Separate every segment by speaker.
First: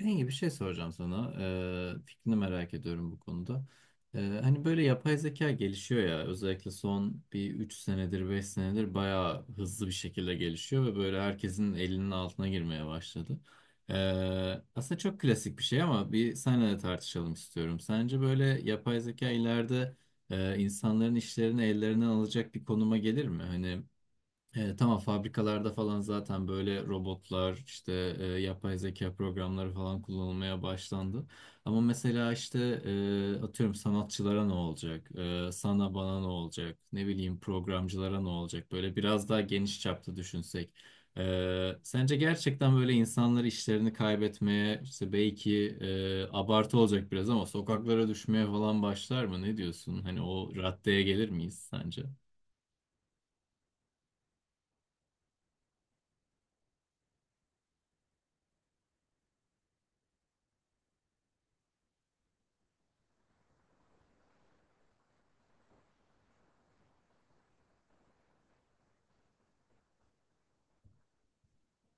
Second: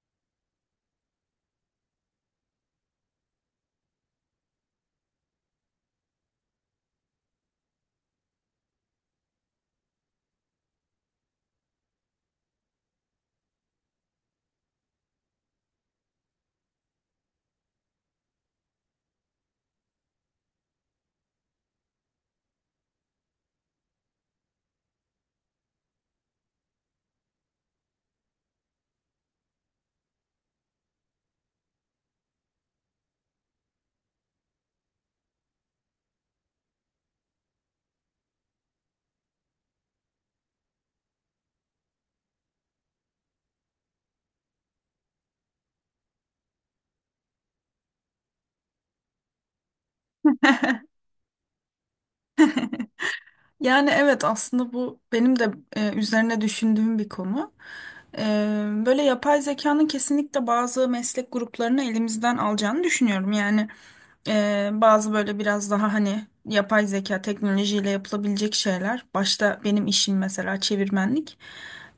Speaker 1: Bengi bir şey soracağım sana. Fikrini merak ediyorum bu konuda. Hani böyle yapay zeka gelişiyor ya özellikle son bir 3 senedir 5 senedir bayağı hızlı bir şekilde gelişiyor ve böyle herkesin elinin altına girmeye başladı. Aslında çok klasik bir şey ama bir seninle de tartışalım istiyorum. Sence böyle yapay zeka ileride insanların işlerini ellerinden alacak bir konuma gelir mi? Hani tamam fabrikalarda falan zaten böyle robotlar işte yapay zeka programları falan kullanılmaya başlandı. Ama mesela işte atıyorum sanatçılara ne olacak? Sana bana ne olacak? Ne bileyim programcılara ne olacak? Böyle biraz daha geniş çapta düşünsek. Sence gerçekten böyle insanlar işlerini kaybetmeye işte belki abartı olacak biraz ama sokaklara düşmeye falan başlar mı? Ne diyorsun? Hani o raddeye gelir miyiz sence?
Speaker 2: Yani evet aslında bu benim de üzerine düşündüğüm bir konu. E, böyle yapay zekanın kesinlikle bazı meslek gruplarını elimizden alacağını düşünüyorum. Yani bazı böyle biraz daha hani yapay zeka teknolojiyle yapılabilecek şeyler. Başta benim işim mesela çevirmenlik.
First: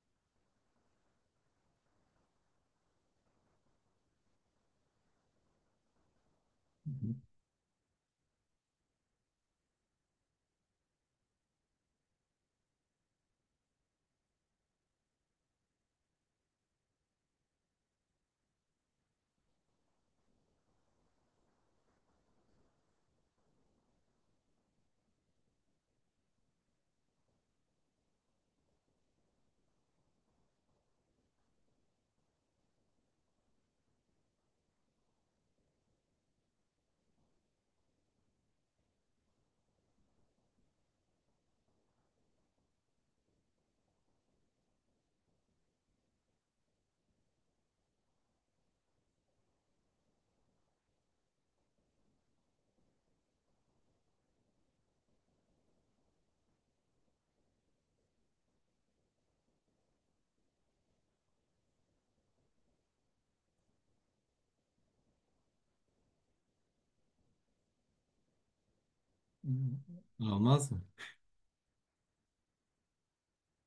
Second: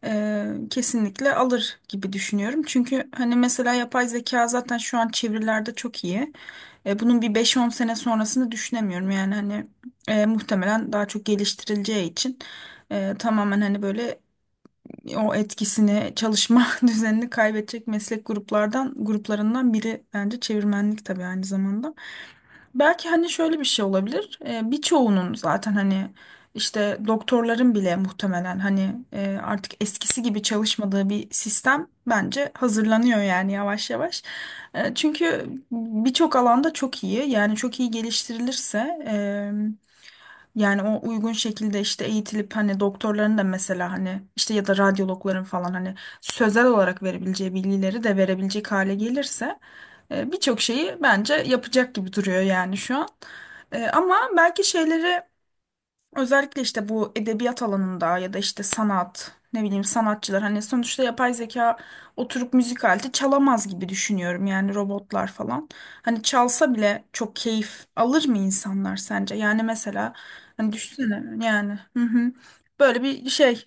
Speaker 2: Kesinlikle alır gibi düşünüyorum. Çünkü hani mesela yapay zeka zaten şu an çevirilerde çok iyi. E,
Speaker 1: Hı
Speaker 2: bunun bir 5-10 sene sonrasını düşünemiyorum. Yani hani muhtemelen daha çok geliştirileceği için tamamen hani böyle o etkisini çalışma düzenini kaybedecek meslek gruplarından biri bence çevirmenlik tabii aynı zamanda. Belki hani şöyle bir şey olabilir. Birçoğunun zaten hani işte doktorların bile muhtemelen hani artık eskisi gibi çalışmadığı bir sistem bence hazırlanıyor yani yavaş yavaş. Çünkü birçok alanda çok iyi, yani çok iyi geliştirilirse, yani o uygun şekilde işte eğitilip hani doktorların da mesela hani işte ya da radyologların falan hani sözel olarak verebileceği bilgileri de verebilecek hale gelirse birçok şeyi bence yapacak gibi duruyor yani şu an. Ama belki şeyleri. Özellikle işte bu edebiyat alanında ya da işte sanat, ne bileyim, sanatçılar hani sonuçta yapay zeka oturup müzik aleti çalamaz gibi düşünüyorum, yani robotlar falan. Hani çalsa bile çok keyif alır mı insanlar sence? Yani mesela
Speaker 1: hı. Almaz
Speaker 2: hani
Speaker 1: mı?
Speaker 2: düşünsene yani, hı hı, böyle bir şey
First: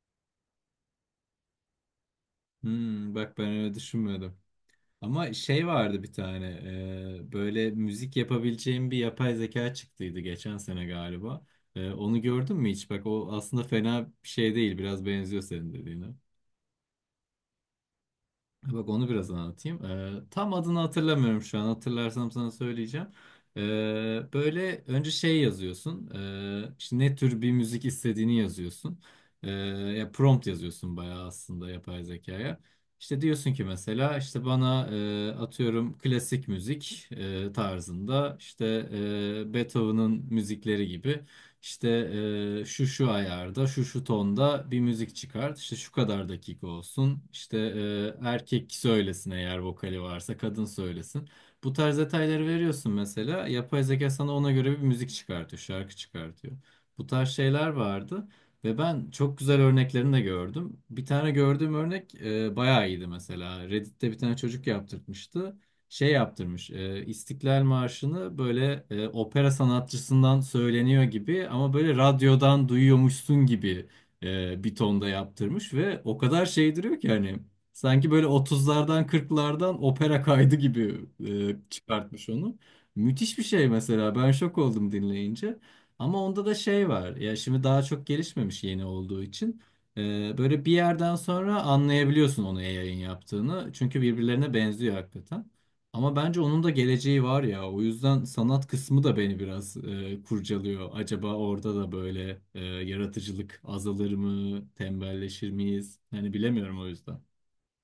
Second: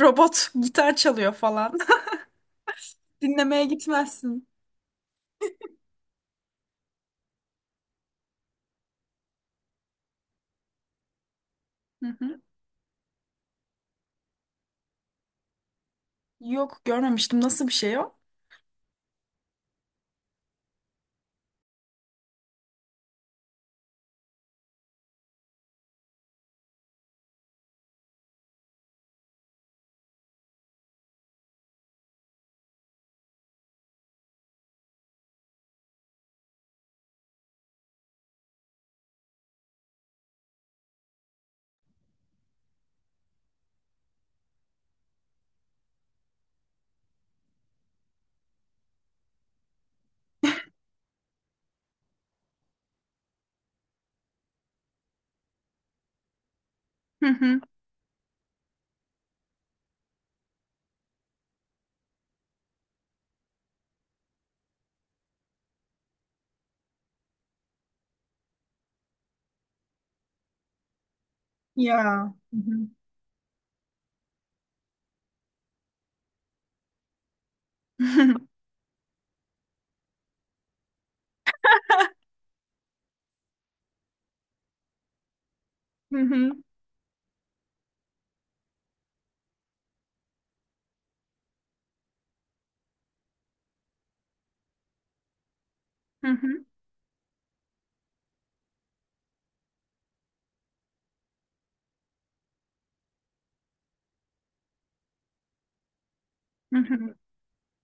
Speaker 2: robot gitar çalıyor falan.
Speaker 1: Hmm, bak ben
Speaker 2: Dinlemeye
Speaker 1: öyle düşünmüyordum.
Speaker 2: gitmezsin.
Speaker 1: Ama şey vardı bir tane böyle müzik yapabileceğim bir yapay zeka çıktıydı geçen sene galiba. E,
Speaker 2: Hı
Speaker 1: onu
Speaker 2: hı.
Speaker 1: gördün mü hiç? Bak o aslında fena bir şey değil. Biraz benziyor senin dediğine.
Speaker 2: Yok, görmemiştim. Nasıl bir şey o?
Speaker 1: Bak onu biraz anlatayım. Tam adını hatırlamıyorum şu an. Hatırlarsam sana söyleyeceğim. Ee, böyle önce şey yazıyorsun. İşte ne tür bir müzik istediğini yazıyorsun. Ee, ya prompt yazıyorsun bayağı aslında yapay zekaya. İşte diyorsun ki mesela işte bana atıyorum klasik müzik tarzında işte Beethoven'ın müzikleri gibi işte şu şu ayarda, şu şu tonda bir müzik çıkart. İşte şu kadar dakika olsun. İşte erkek söylesin eğer vokali varsa, kadın söylesin. Bu tarz detayları veriyorsun mesela. Yapay zeka sana ona göre bir müzik çıkartıyor, şarkı çıkartıyor. Bu
Speaker 2: Hı
Speaker 1: tarz
Speaker 2: hı.
Speaker 1: şeyler vardı. Ve ben çok güzel örneklerini de gördüm. Bir tane gördüğüm örnek bayağı iyiydi mesela. Reddit'te bir tane çocuk yaptırtmıştı şey yaptırmış. İstiklal Marşı'nı böyle opera sanatçısından söyleniyor gibi ama böyle
Speaker 2: Ya. Hı
Speaker 1: radyodan
Speaker 2: hı.
Speaker 1: duyuyormuşsun gibi bir tonda yaptırmış ve o kadar şey duruyor ki hani sanki böyle otuzlardan kırklardan opera kaydı gibi çıkartmış onu. Müthiş bir şey mesela. Ben şok oldum dinleyince.
Speaker 2: Hı
Speaker 1: Ama onda da
Speaker 2: hı.
Speaker 1: şey var. Ya şimdi daha çok gelişmemiş yeni olduğu için. Böyle bir yerden sonra anlayabiliyorsun onu yayın yaptığını. Çünkü birbirlerine benziyor hakikaten. Ama
Speaker 2: Hı
Speaker 1: bence onun
Speaker 2: hı.
Speaker 1: da geleceği var ya. O yüzden sanat kısmı da beni biraz kurcalıyor. Acaba orada da böyle yaratıcılık azalır mı? Tembelleşir miyiz? Yani
Speaker 2: Hı
Speaker 1: bilemiyorum o
Speaker 2: hı.
Speaker 1: yüzden.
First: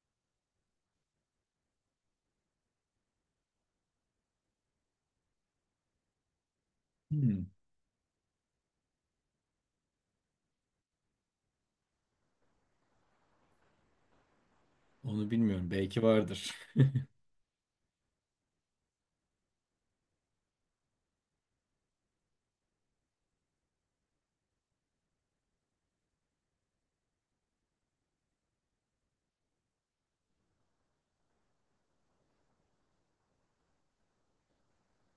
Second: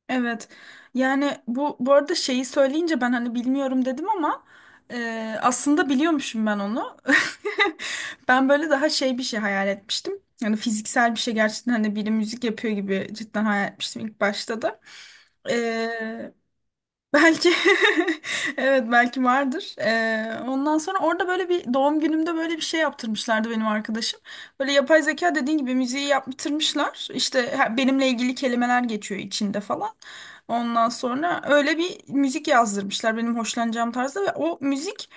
Speaker 2: Evet. Yani bu arada şeyi söyleyince ben hani bilmiyorum dedim, ama aslında biliyormuşum ben onu.
Speaker 1: Hmm,
Speaker 2: Ben böyle daha şey bir şey hayal etmiştim. Yani fiziksel bir şey, gerçekten hani biri müzik yapıyor gibi cidden hayal etmiştim ilk başta da.
Speaker 1: Onu bilmiyorum. Belki vardır.
Speaker 2: Belki evet belki vardır. Ondan sonra orada böyle bir doğum günümde böyle bir şey yaptırmışlardı benim arkadaşım. Böyle yapay zeka dediğin gibi müziği yaptırmışlar. İşte benimle ilgili kelimeler geçiyor içinde falan. Ondan sonra öyle bir müzik yazdırmışlar benim hoşlanacağım tarzda ve o müzik.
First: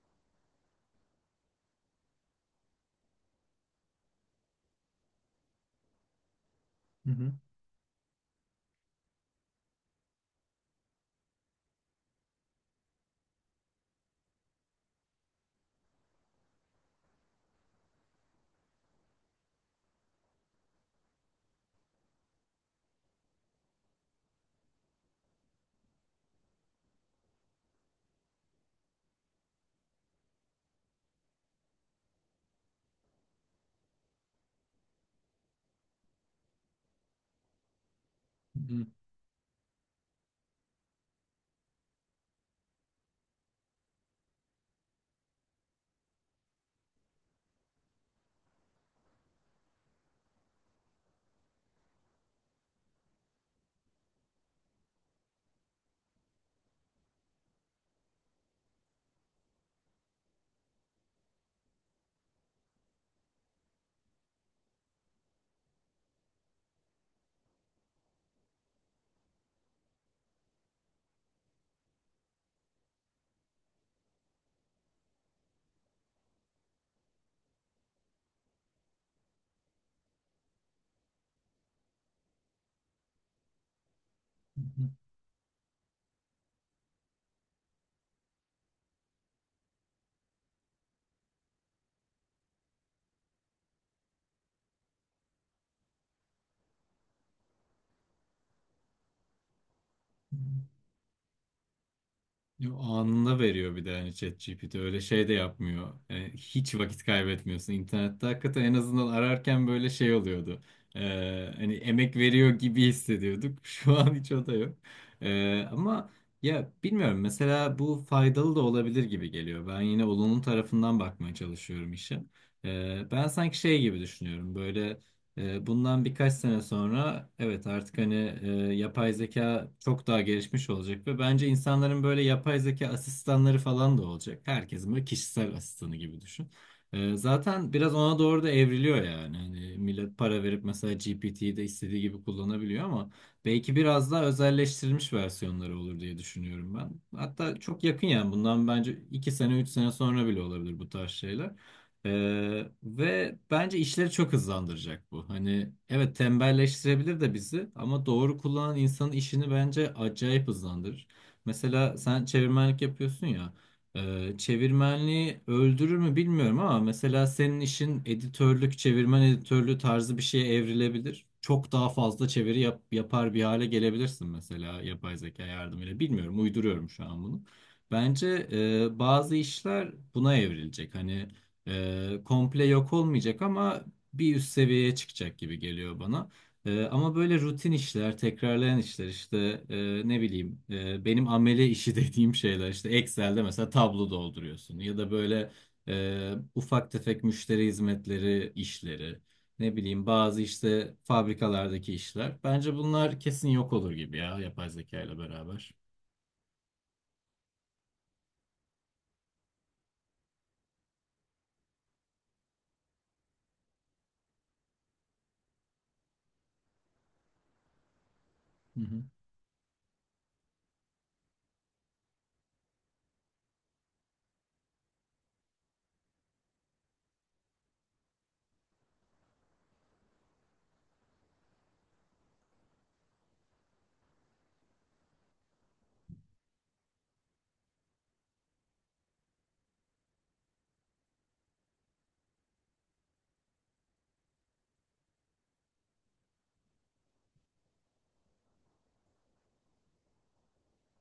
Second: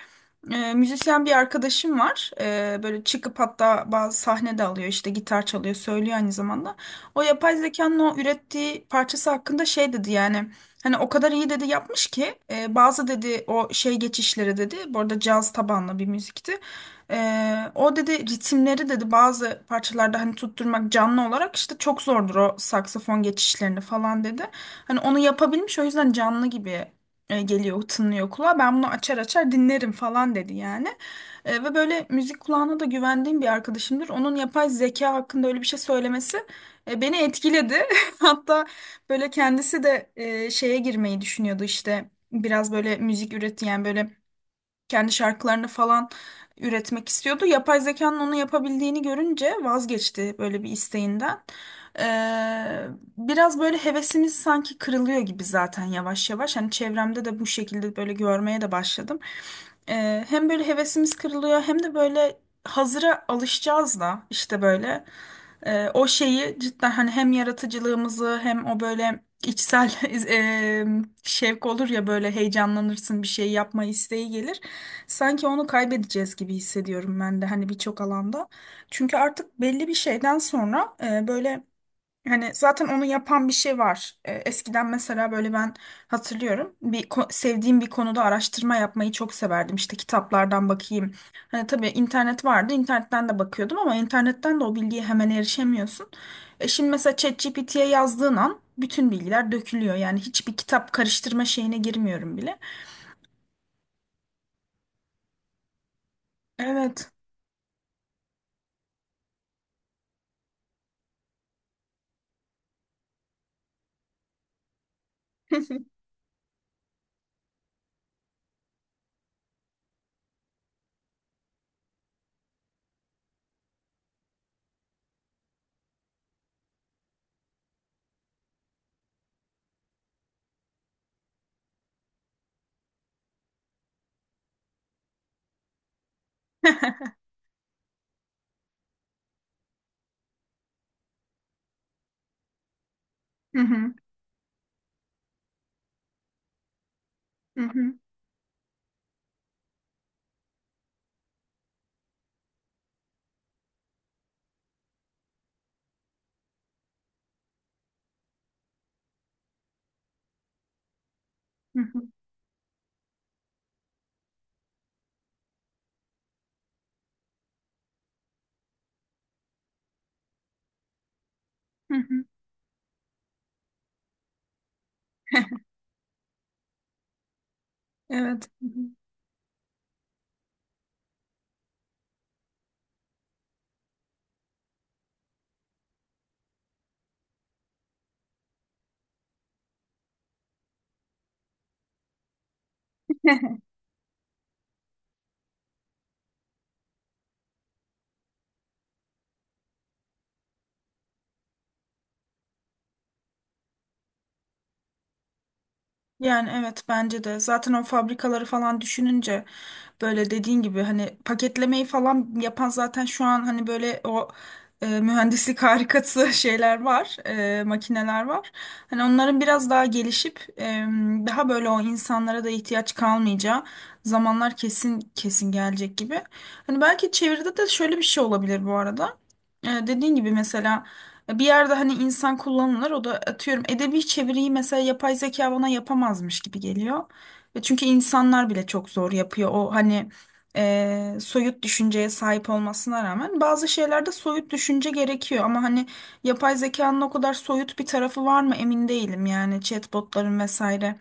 Speaker 2: Müzisyen bir arkadaşım var. Böyle çıkıp hatta bazı sahne de alıyor, işte gitar çalıyor, söylüyor aynı zamanda.
Speaker 1: Hı
Speaker 2: O
Speaker 1: hı.
Speaker 2: yapay zekanın o ürettiği parçası hakkında şey dedi, yani hani o kadar iyi dedi yapmış ki bazı dedi o şey geçişleri dedi, bu arada caz tabanlı bir müzikti. O dedi ritimleri dedi bazı parçalarda hani tutturmak canlı olarak işte çok zordur o saksafon geçişlerini falan dedi. Hani onu yapabilmiş, o yüzden canlı gibi geliyor, tınlıyor kulağa. Ben bunu açar açar dinlerim falan dedi yani. Ve böyle müzik kulağına da güvendiğim bir arkadaşımdır. Onun yapay zeka hakkında öyle bir şey söylemesi beni etkiledi.
Speaker 1: Hı
Speaker 2: Hatta
Speaker 1: hı.
Speaker 2: böyle kendisi de şeye girmeyi düşünüyordu işte. Biraz böyle müzik üret yani, böyle kendi şarkılarını falan üretmek istiyordu. Yapay zekanın onu yapabildiğini görünce vazgeçti böyle bir isteğinden. Ee, biraz böyle hevesimiz sanki kırılıyor gibi zaten, yavaş yavaş. Hani çevremde de bu şekilde böyle görmeye de başladım. Hem böyle hevesimiz kırılıyor, hem de böyle hazıra alışacağız da işte böyle. O şeyi cidden hani hem yaratıcılığımızı hem o böyle içsel e, şevk olur ya, böyle heyecanlanırsın, bir şey yapma isteği gelir. Sanki onu kaybedeceğiz gibi hissediyorum ben de hani birçok alanda. Çünkü artık belli bir şeyden sonra böyle hani zaten onu yapan bir şey var. Eskiden mesela böyle ben hatırlıyorum bir sevdiğim bir konuda araştırma yapmayı çok severdim. İşte kitaplardan bakayım. Hani tabii internet vardı, internetten de bakıyordum, ama internetten de o bilgiye hemen erişemiyorsun. Şimdi mesela ChatGPT'ye yazdığın an bütün bilgiler dökülüyor. Yani hiçbir kitap karıştırma şeyine girmiyorum bile.
Speaker 1: Yo, anında veriyor bir de hani ChatGPT öyle şey de yapmıyor. Yani hiç vakit
Speaker 2: Evet.
Speaker 1: kaybetmiyorsun. İnternette hakikaten en azından ararken böyle şey oluyordu. Hani emek veriyor gibi hissediyorduk. Şu an hiç o da yok. Ee, ama ya bilmiyorum mesela bu faydalı da olabilir gibi geliyor. Ben yine olumlu tarafından bakmaya çalışıyorum işe. Ben sanki şey gibi düşünüyorum böyle bundan birkaç sene sonra evet artık hani e, yapay zeka çok daha gelişmiş olacak ve bence insanların böyle yapay zeka asistanları falan da olacak. Herkesin böyle kişisel asistanı gibi düşün. Zaten biraz ona doğru da evriliyor yani. Hani millet para verip mesela GPT'yi de istediği gibi kullanabiliyor ama
Speaker 2: Hı
Speaker 1: belki
Speaker 2: hı.
Speaker 1: biraz daha özelleştirilmiş versiyonları olur diye düşünüyorum ben. Hatta
Speaker 2: Hı
Speaker 1: çok
Speaker 2: hı,
Speaker 1: yakın yani bundan bence 2 sene 3 sene sonra bile olabilir bu tarz şeyler. Ve bence işleri çok hızlandıracak bu. Hani evet tembelleştirebilir de bizi ama doğru kullanan insanın işini bence acayip hızlandırır.
Speaker 2: hı
Speaker 1: Mesela
Speaker 2: hı,
Speaker 1: sen çevirmenlik yapıyorsun ya. Çevirmenliği öldürür mü bilmiyorum ama mesela senin işin editörlük, çevirmen editörlüğü tarzı bir şeye evrilebilir. Çok daha
Speaker 2: hı hı.
Speaker 1: fazla çeviri yapar bir hale gelebilirsin mesela yapay zeka yardımıyla. Bilmiyorum, uyduruyorum şu an bunu. Bence
Speaker 2: Evet. Hı hı.
Speaker 1: bazı işler buna evrilecek. Hani komple yok olmayacak ama bir üst seviyeye çıkacak gibi geliyor bana. Ama böyle rutin işler, tekrarlayan işler işte ne bileyim benim amele işi dediğim şeyler işte Excel'de mesela tablo dolduruyorsun ya da böyle ufak tefek müşteri hizmetleri işleri ne bileyim bazı işte fabrikalardaki işler. Bence bunlar kesin yok olur gibi ya yapay zeka ile beraber.
Speaker 2: Yani evet, bence de. Zaten o fabrikaları falan düşününce böyle dediğin gibi hani paketlemeyi falan yapan zaten şu an hani böyle o mühendislik harikası şeyler var, makineler var.
Speaker 1: Hı hı.
Speaker 2: Hani onların biraz daha gelişip daha böyle o insanlara da ihtiyaç kalmayacağı zamanlar kesin kesin gelecek gibi. Hani belki çeviride de şöyle bir şey olabilir bu arada. Dediğin gibi mesela. Bir yerde hani insan kullanılır, o da atıyorum edebi çeviriyi mesela yapay zeka bana yapamazmış gibi geliyor. Ve çünkü insanlar bile çok zor yapıyor o hani soyut düşünceye sahip olmasına rağmen bazı şeylerde soyut düşünce gerekiyor. Ama hani yapay zekanın o kadar soyut bir tarafı var mı emin değilim, yani chatbotların vesaire,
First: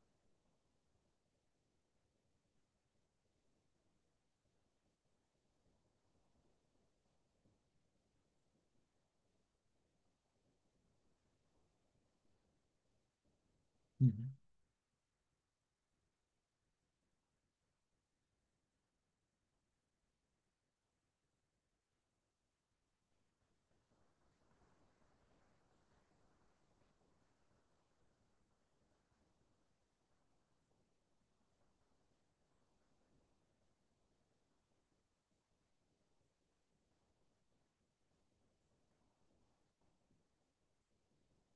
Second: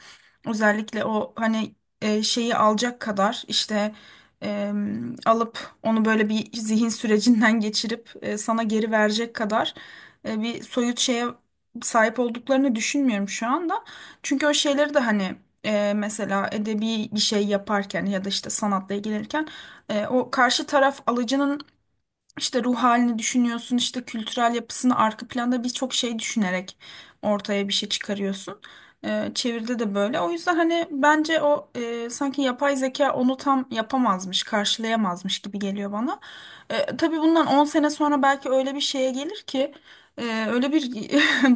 Speaker 2: özellikle o hani şeyi alacak kadar işte e, alıp onu böyle bir zihin sürecinden geçirip sana geri verecek kadar bir soyut şeye sahip olduklarını düşünmüyorum şu anda.
Speaker 1: Hı hı.
Speaker 2: Çünkü o şeyleri de hani mesela edebi bir şey yaparken ya da işte sanatla ilgilenirken o karşı taraf alıcının işte ruh halini düşünüyorsun, işte kültürel yapısını, arka planda birçok şey düşünerek ortaya bir şey çıkarıyorsun. Çeviride de böyle. O yüzden hani bence o sanki yapay zeka onu tam yapamazmış, karşılayamazmış gibi geliyor bana. Tabii bundan 10 sene sonra belki öyle bir şeye gelir ki, e, öyle bir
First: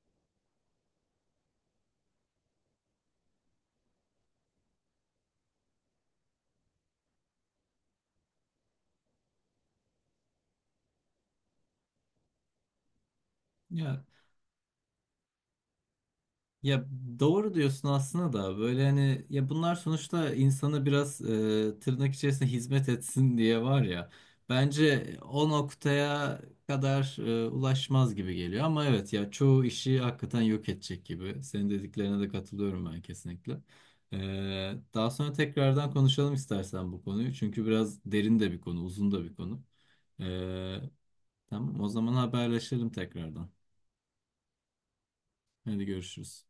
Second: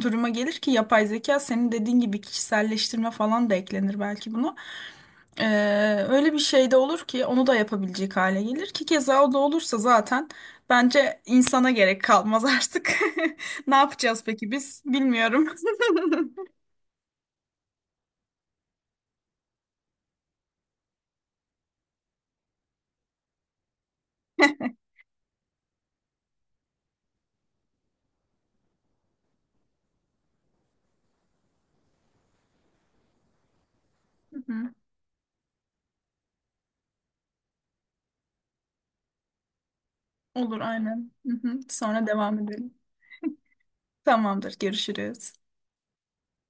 Speaker 2: duruma gelir ki yapay zeka, senin dediğin gibi kişiselleştirme falan da eklenir belki buna. Öyle bir şey de olur ki onu da yapabilecek hale gelir ki, keza o da olursa zaten bence insana gerek kalmaz artık. Ne
Speaker 1: Ya
Speaker 2: yapacağız peki biz? Bilmiyorum.
Speaker 1: Ya doğru diyorsun aslında da böyle hani ya bunlar sonuçta insanı biraz tırnak içerisinde hizmet etsin diye var ya. Bence o noktaya kadar ulaşmaz gibi geliyor ama evet ya çoğu işi hakikaten yok edecek gibi. Senin dediklerine de katılıyorum ben kesinlikle. E,
Speaker 2: Hı hı.
Speaker 1: daha sonra tekrardan konuşalım istersen bu konuyu. Çünkü biraz derin de bir konu, uzun da bir konu. E,
Speaker 2: Olur, aynen. Hı hı.
Speaker 1: tamam o
Speaker 2: Sonra
Speaker 1: zaman
Speaker 2: devam edelim.
Speaker 1: haberleşelim tekrardan.
Speaker 2: Tamamdır, görüşürüz.
Speaker 1: Hadi görüşürüz.